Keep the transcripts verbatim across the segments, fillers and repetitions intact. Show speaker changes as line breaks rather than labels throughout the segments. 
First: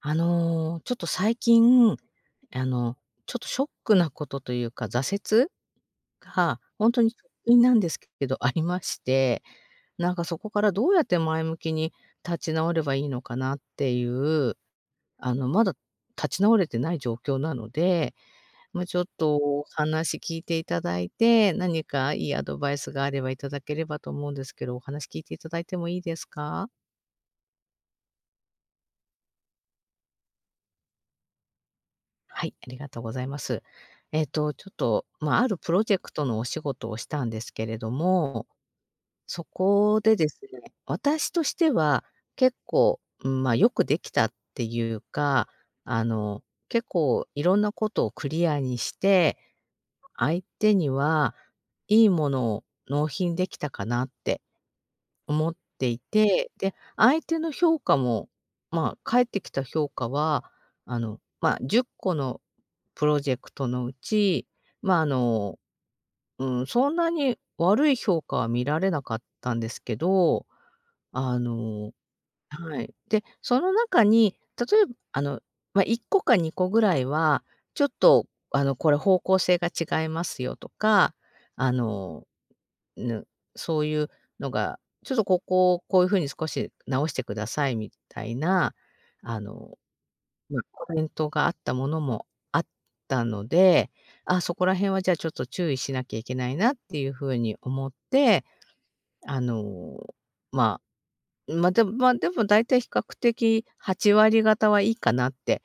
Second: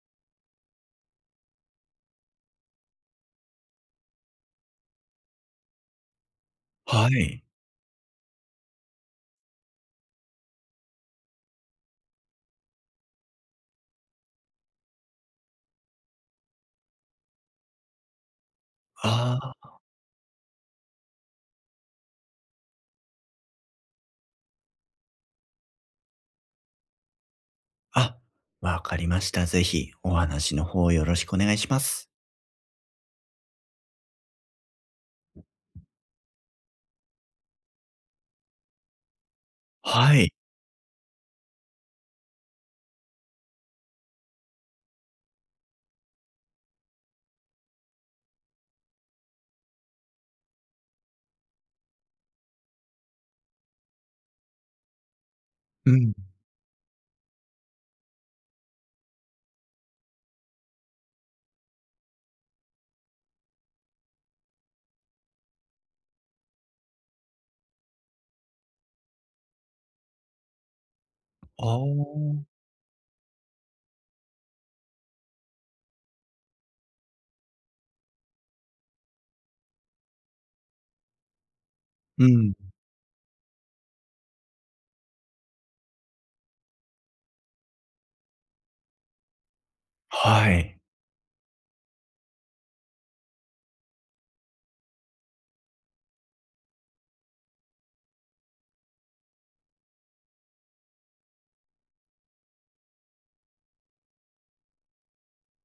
あの、ちょっと最近、あの、ちょっとショックなことというか、挫折が本当
は
に
い。
直近なんですけどありまして、なんかそこからどうやって前向きに立ち直ればいいのかなっていう、あの、まだ立ち直れてない状況なので、まあ、ちょっと
あ
お
あ、
話聞いていただいて、何かいいアドバイスがあればいただければと思うんですけど、お話聞いていただいてもいいですか？
あ、わかりました。ぜひお話の方よろしくお願いします。
はい、ありがとうございます。えっと、ちょっと、まあ、あるプロジェクトのお仕事をしたんですけれども、そこで
は
で
い。
すね、私としては結構、うん、まあ、よくできたっていうか、あの、結構いろんなことをクリアにして、相手にはいいものを納品できたかなって思って
う
い
ん。
て、で、相手の評価も、まあ、返ってきた評価は、あの、まあ、じゅっこのプロジェクトのうち、まあ、あの、うん、そんなに悪い評価は見られなかったんですけど、あ
あ
の
あ、
はい。で、その中に、例えば、あの、まあ、いっこかにこぐらいは、ちょっと、あの、これ方向性が違いますよとか、あの
うん。
ぬ、そういうのが、ちょっとここをこういう風に少し直してくださいみたいな、あの、
は
まあ、
い。
コメントがあったものもあったので、あ、そこら辺はじゃあちょっと注意しなきゃいけないなっていう風に思って、あの、まあ、まあ、でもまあ、でも大体比較的はち割方はいいかなって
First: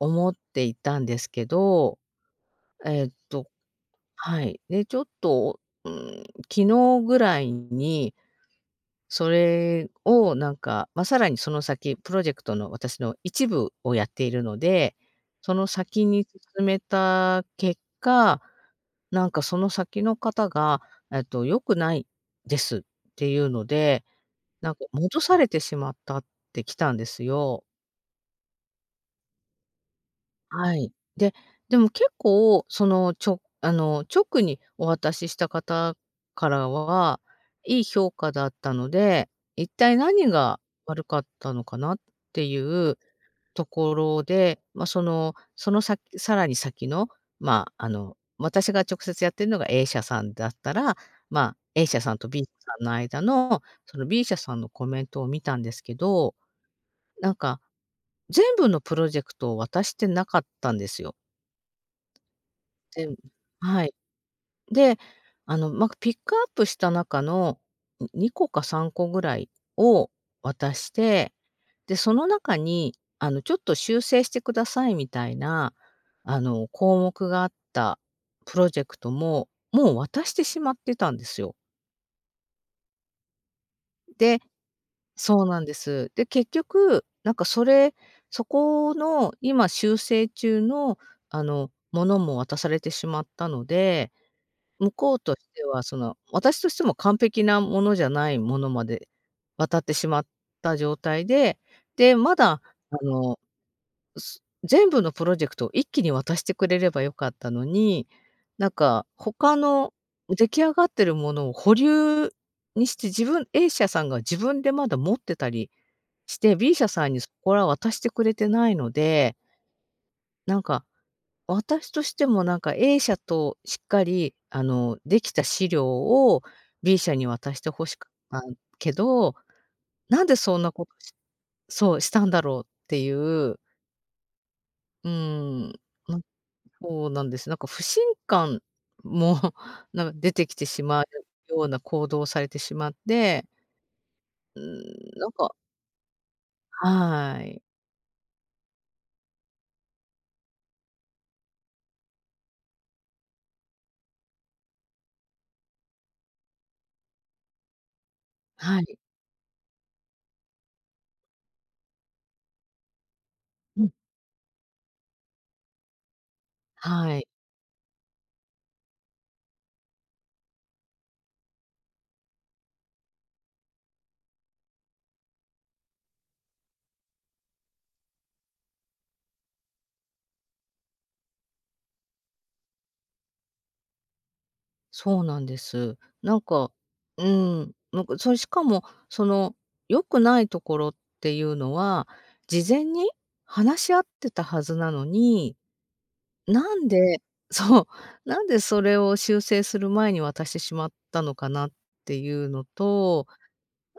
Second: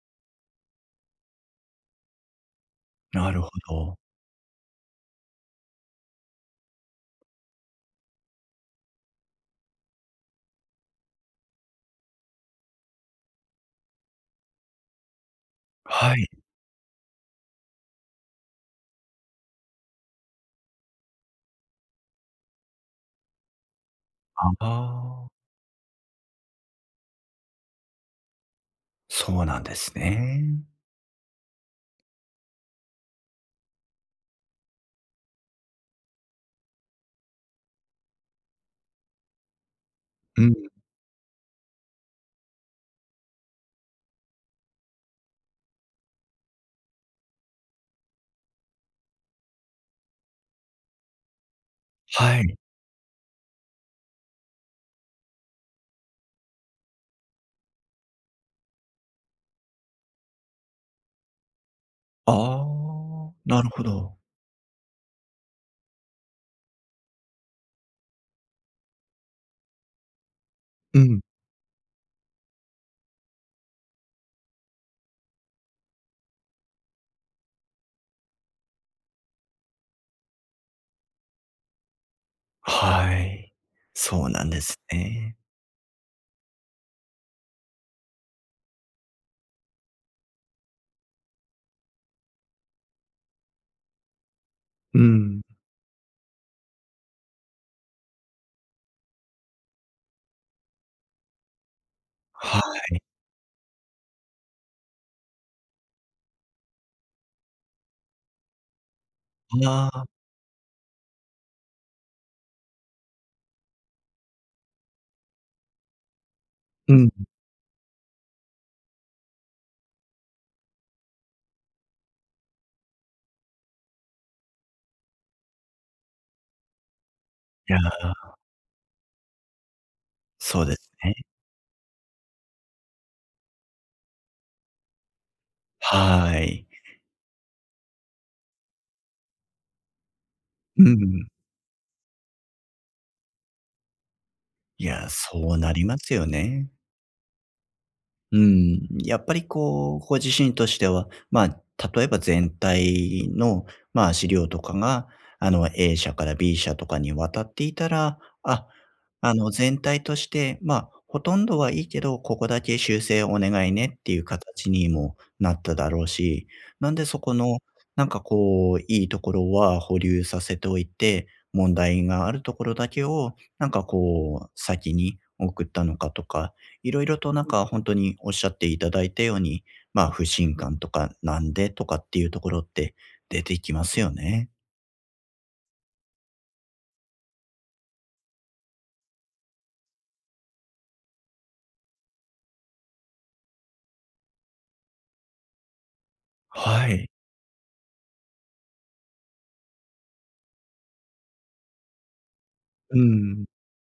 思っていたんですけど、えっ
なる
と
ほど。
はい。で、ちょっと、うん、昨日ぐらいにそれをなんか、まあ、さらにその先、プロジェクトの私の一部をやっているので、その先
は
に
い。
進めた結果、なんかその先の方が、えっと「良くないです」っていうので、
あ
なんか戻
あ、
されてしまったって来たんですよ。
そうなんですね。
はい。で、でも結構その、ちょあの、直にお渡しした方からは、いい評価だったので、一体何
うん。
が悪かったのかなっていうところで、まあ、そのその先さらに先の、まあ、あの、私が直接やってるのが A 社さんだったら、まあ、A 社さんと
は
B 社
い。
さんの間の、その B 社さんのコメントを見たんですけど、なんか全部のプロジェクトを渡してなかったんですよ。
あ
で
あ、なるほ
はい。
ど。
で、あの、ま、ピックアップした中の、ん、にこかさんこぐらいを渡し
うん。
て、で、その中に、あの、ちょっと修正してくださいみたいな、あの、項目があったプロジェクトも、もう渡してしまってたんですよ。
はい。そう
で、
なんですね。
そうなんです。で、結局、なんかそれそこの今修正中の、あの、ものも渡されてしまったので向
う
こうと
ん。
しては、その、私としても完璧なものじゃないものまで渡ってしまった状態で、で、ま
は
だ、
い。
あの、す全部のプロジェクトを一気に渡してくれればよかったのに、なんか他
あ
の
あ、
出来上がってるものを保留にして、自分 A 社さんが自分でまだ持ってたりして、B 社
う
さ
ん。
んに
い
そこら渡してくれてないので、なんか私としてもなんか A 社としっかり、あの、できた資料を B 社に渡して
や、
欲しかったけど、なんでそん
そう
な
で
こ
す
とし
ね。
そう、したんだろうっていう、うーん、な
はい。
そうなんです。なんか不信感も なんか出てきてし
う
まう
ん。
ような行動をされてしまって、うー
いや、
ん、なんか
そうなりますよね。
はい。
うん、やっぱりこう、ご自身としては、まあ、例えば全体の、まあ、資料とかが、あの、A 社から B 社とかに渡っていたら、あ、
はい。
あの、全体として、まあ、ほとんどはいいけど、ここだけ修正お願い
うん、
ねっていう形にもなっただろうし、なんで
は
そ
い。
この、なんかこう、いいところは保留させておいて、問題があるところだけを、なんかこう、先に送ったのかとか、いろいろとなんか本当におっしゃっていただいたように、ま、不信感とか、なんでとかっていうところって出てきますよね。
そうなんです。なんか、うん、なんか、それしかも、その、良くないところっていうのは、事前に話し合ってたはずなのに、なん
はい。
で そう、なんでそれを修正する前に渡してしまったのかなっていうの
う
と、
ん。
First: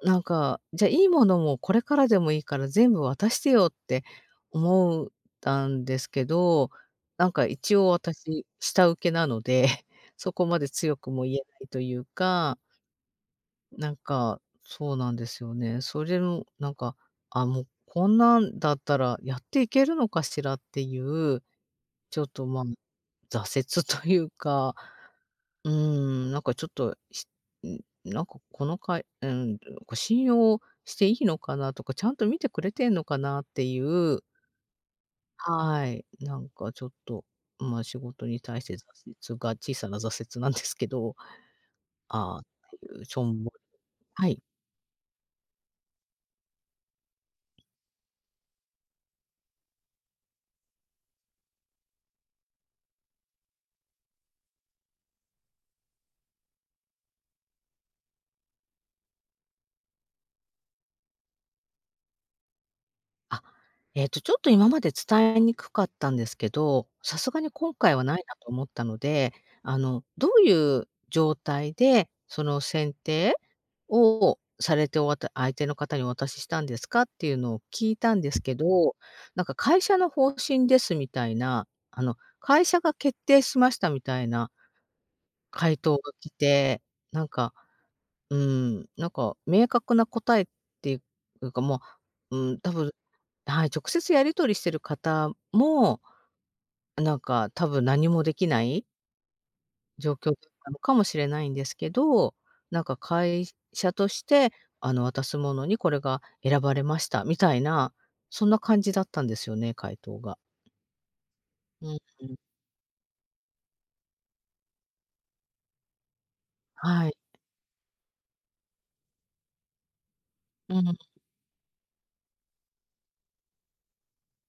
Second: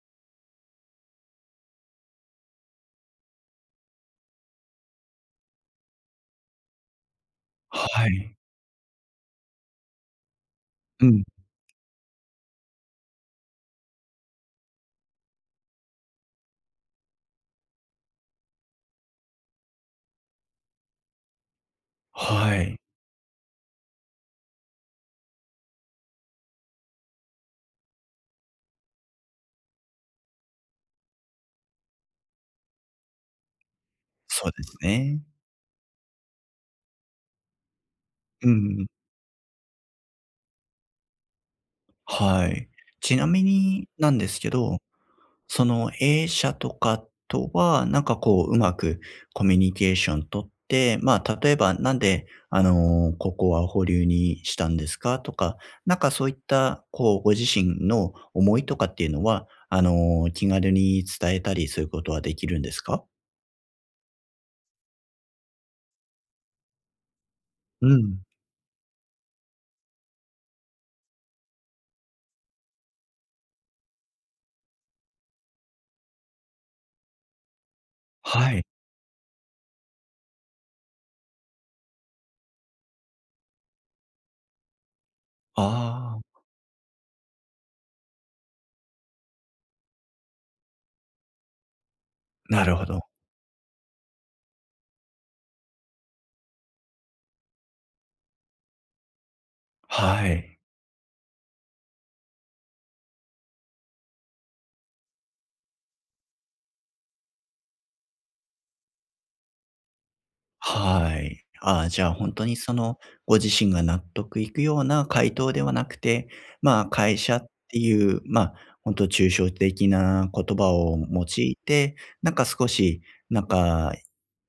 なんか、じゃ、いいものもこれからでもいいから全部渡してよって思うたんですけど、なんか一応
はい。
私下請けなので、そこまで強
う
くも
ん。
言えないというか、なんか、そうなんですよね。それもなんか、あ、もうこんなんだったらやっていけるのかしらっていう、ちょっと、
は
まあ、
い。
挫折というか、うーん、なんかちょっと、しん、なんかこのかいうん、こう信用していいのかなとか、ちゃんと見てくれてんのかなっていう、
そうですね。
はい、なんかちょっと、ま、仕事に
う
対して挫
ん。
折が小さな挫折なんですけど、ああ、っ
はい。
ていう
ち
しょ
な
ん
み
ぼり、
になん
は
で
い。
すけど、その A 社とかとは、なんかこう、うまくコミュニケーション取って、まあ、例えば、なんで、あの、ここは保留にしたんですかとか、なんかそういった、こう、ご自身の思いとかっていうのは、あの、気軽に伝えたりすることはできるんですか？
あ、えっと、ちょっと今まで伝えにくかったんですけど、さすがに今
う
回はない
ん、
なと思ったので、あの、どういう状態で、その選定をされておわた相手の方にお渡ししたんですかっていうのを聞いたんです
は
け
い。
ど、なんか会社の方針ですみたいな、あの、会社が決定しましたみたいな回答が
あ
来
あ、
て、なんかうん、なんか明確な答えっていうか、もう、うん、
な
多
るほ
分、
ど。
はい、直接やり取りしてる方も、なんか多分何もできない状況
は
だっ
い。
たのかもしれないんですけど、なんか会社として、あの、渡すものにこれが選ばれましたみたいな、そんな感じだったんですよね、回答が。
はい。あ
う
あ、
ん、
じゃあ、本当にその、ご自身が納得いくような回答ではなくて、まあ、
はい。
会社っていう、まあ、本当抽象的な言葉
うん。
を用いて、なんか少し、なんか、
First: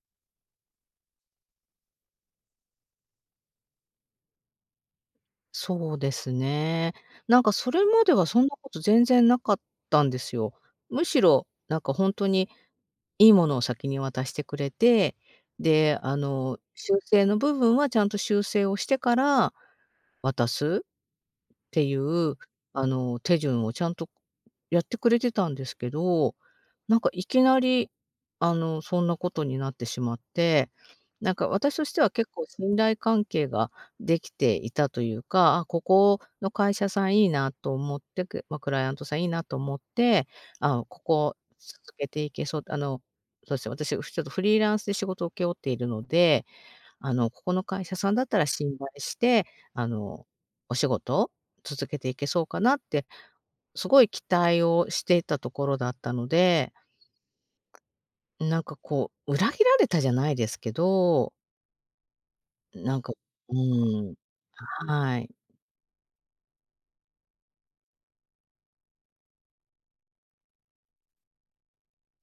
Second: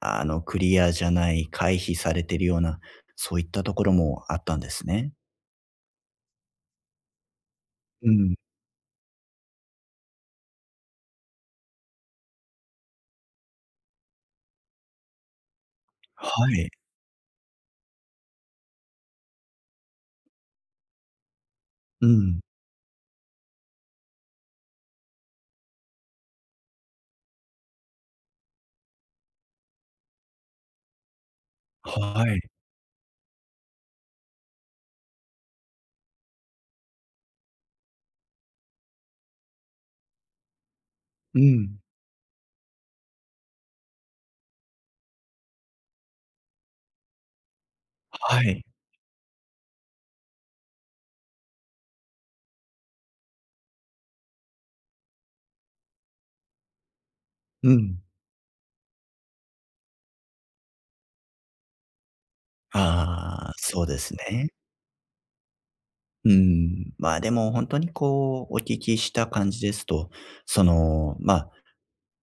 あの、クリアじゃない、回避されてるような、そういったところもあったんですね。
そうですね。なんかそれま
う
では
ん。
そんなこと全然なかったんですよ。むしろ、なんか本当にいいものを先に渡してくれて、で、あ
は
の、
い。
修正の部分はちゃんと修正をしてから渡すってい
う
う、
ん。
あの、手順をちゃんとやってくれてたんですけど、なんかいきなり、あの、そんなことになってしまって、なんか私としては
は
結
い。
構信頼関係ができていたというか、あ、ここの会社さんいいなと思って、くまあ、クライアントさんいいなと思って、あ、ここ
うん。
続けていけそう、あの、そうですね、私、ちょっとフリーランスで仕事を請け負っているので、あの、ここの会社さんだった
は
ら
い。
信頼して、あの、お仕事を続けていけそうかなって、すごい期待をしていたところだったので、
うん。
なんかこう、裏切られたじゃないですけど、なんか
ああ、
う
そうで
ーん、
すね。
はい。
うん、まあ、でも本当にこう、お聞きした感じですと、その、まあ、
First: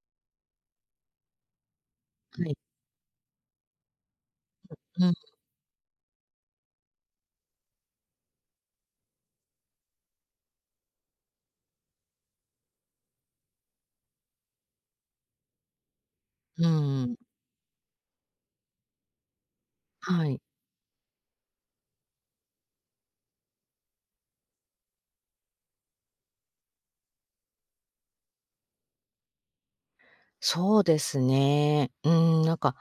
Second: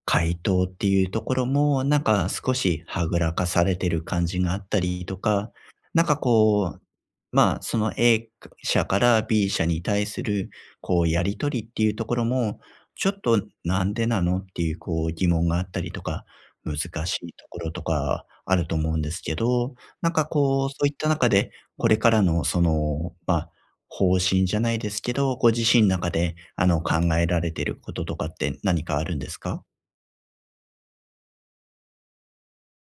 回答っていうところも、なんか
は
少
い。
しはぐらかされてる感じがあったり
う
とか、なんかこう、まあ、その A 社から ビー 社に対するこうやり取りっていうところも、ちょっとなんでなのっていうこう疑問があったりとか、
ん、う
難
ーん。
しいところとかあると思うんですけど、なん
は
か
い。
こう、そういった中で、これからのその、まあ方針じゃないですけど、ご自身の中で、あの、考えられてることとかって何かあるんですか？
そうですね。うーん、なんか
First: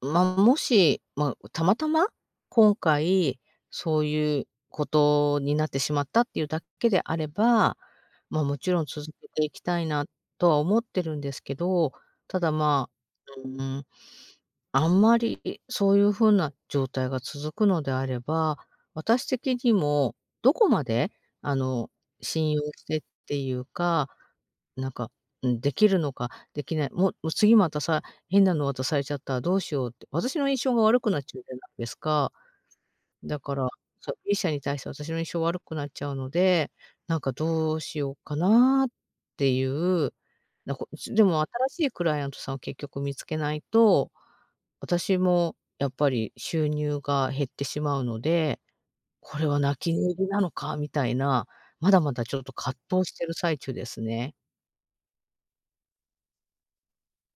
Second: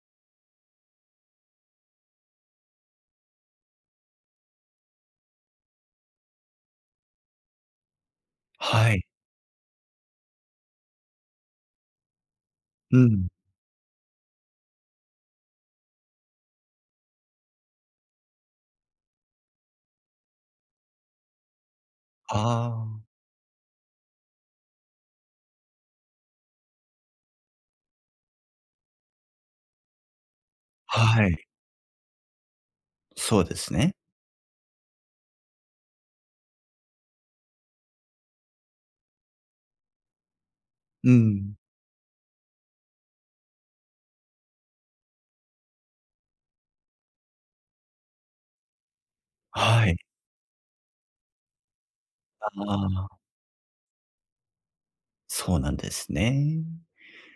まあ、もし、まあ、たまたま、今回そういうことになってしまったっていうだけであれば、まあ、もちろん
はい。
続けていきたいなとは思ってるんですけど、ただ、ま
うん。
あ、うん、あんまりそういうふうな状態が続くのであれば、私的にもどこまで、あの、信用
あ
して
あ、
っていうかなんか、うん、できるのかできない、もうもう次またさ、変なの渡されちゃったらどうしようって、私の印象が悪くなっ
は
ちゃう
い。
じゃないですか。だ
そう
か
で
ら、
すね。
そう、B 社に対して私の印象悪くなっちゃうので、なんかどうしようかなっていう、なんか
う
でも
ん。
新しいクライアントさんを結局見つけないと、私もやっぱり収入が減ってしまうので、これは泣
は
き
い。
寝入りなのかみたいな、まだまだちょっ
あ
と葛藤し
あ。
てる最中ですね。
そうなんですね。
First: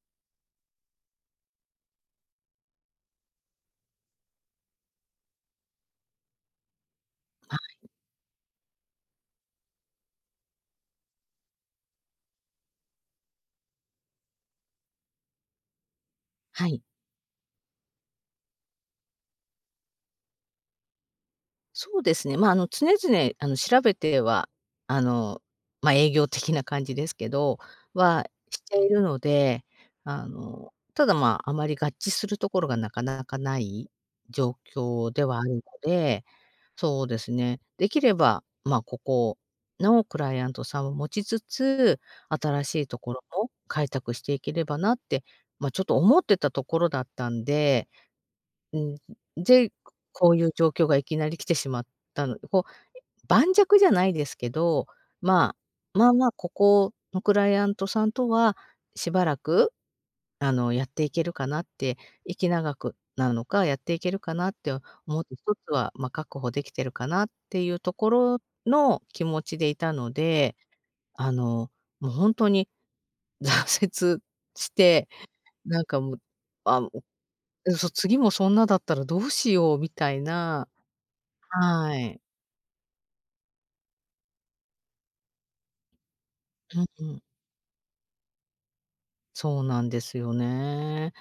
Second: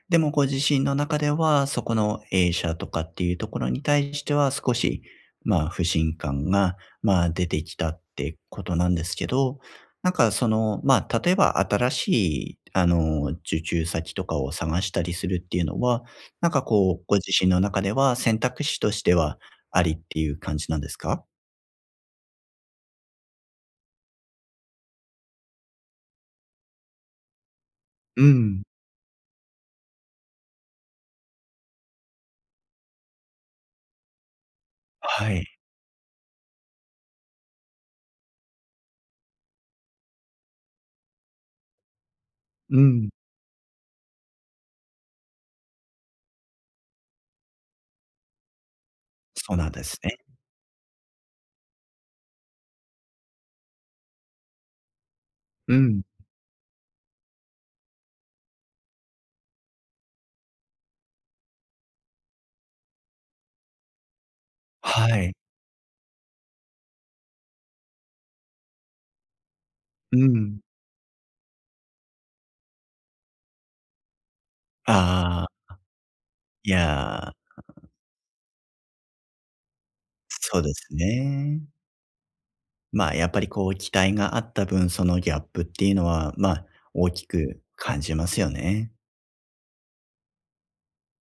でもご自身の中では、そこの A 社とかっていうところに対しては少し、まあ、不信感が、まあ、出
あ、
てきたってことなんですけど、なんかその、まあ、例えば新しい、あの、受注先とかを探したりするっていうのは、なんか
はい。
こう、ご自身の中では選択肢としてはありっていう感じなんですか？
そうですね。まあ、あの、常々、あの、調べては、あの、まあ、営業的な感じですけど、
う
はし
ん。
ているので、あの、ただ、まあ、あまり合致するところがなかなかない状況で
は
はあ
い。
るので、そうですね、できれば、まあ、ここのクライアントさんを持ちつつ、新
う
しいと
ん。
ころも開拓していければなって、まあ、ちょっと思ってたところだったんで、うん、
そうな
で、
んですね。
こういう状況がいきなり来てしまったのでこう、盤石じゃないですけど、ま
う
あ、
ん。
まあまあ、ここのクライアントさんとは、しばらく、あの、やっていけるかなって、息長くなのか、やっていけるかなって
は
思って、
い。
一つは、まあ、確保できてるかなっていうところの気持ちでいたの
う
で、
ん。
あの、もう本当に挫折して、
ああ、
なんかもう、
い
あ、もう、
や、
え、そう、次もそんなだったらどうしようみたい
そう
な、
ですね。
はい。
まあ、やっぱりこう期待があった分、そのギャップっていうのは、まあ、
うん
大
うん。
きく感じますよね。
そうなんですよね。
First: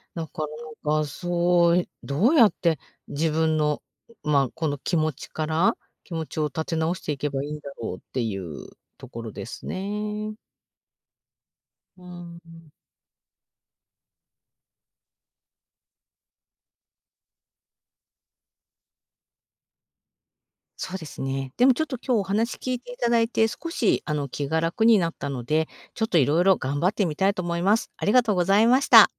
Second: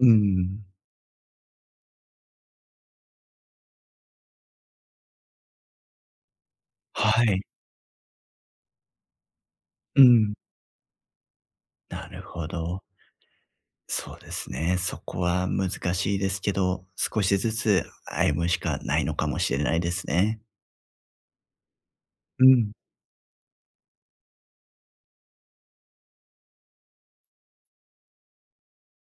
うー
だから
ん。
なんか、そう、どうやって自分の、まあ、この気持ちから気持ちを立て直してい
は
け
い。
ばいいんだろうっていうところです
う
ね。
ん。
う
なる
ん。
ほど。そうですね。そこは難しいですけど、少しずつ歩むしかないのかもしれないですね。
そうですね。でもちょっと今日お
う
話聞
ん。
いていただいて、少しあの気が楽になったので、ちょっといろいろ頑張ってみたいと思います。ありがとうございました。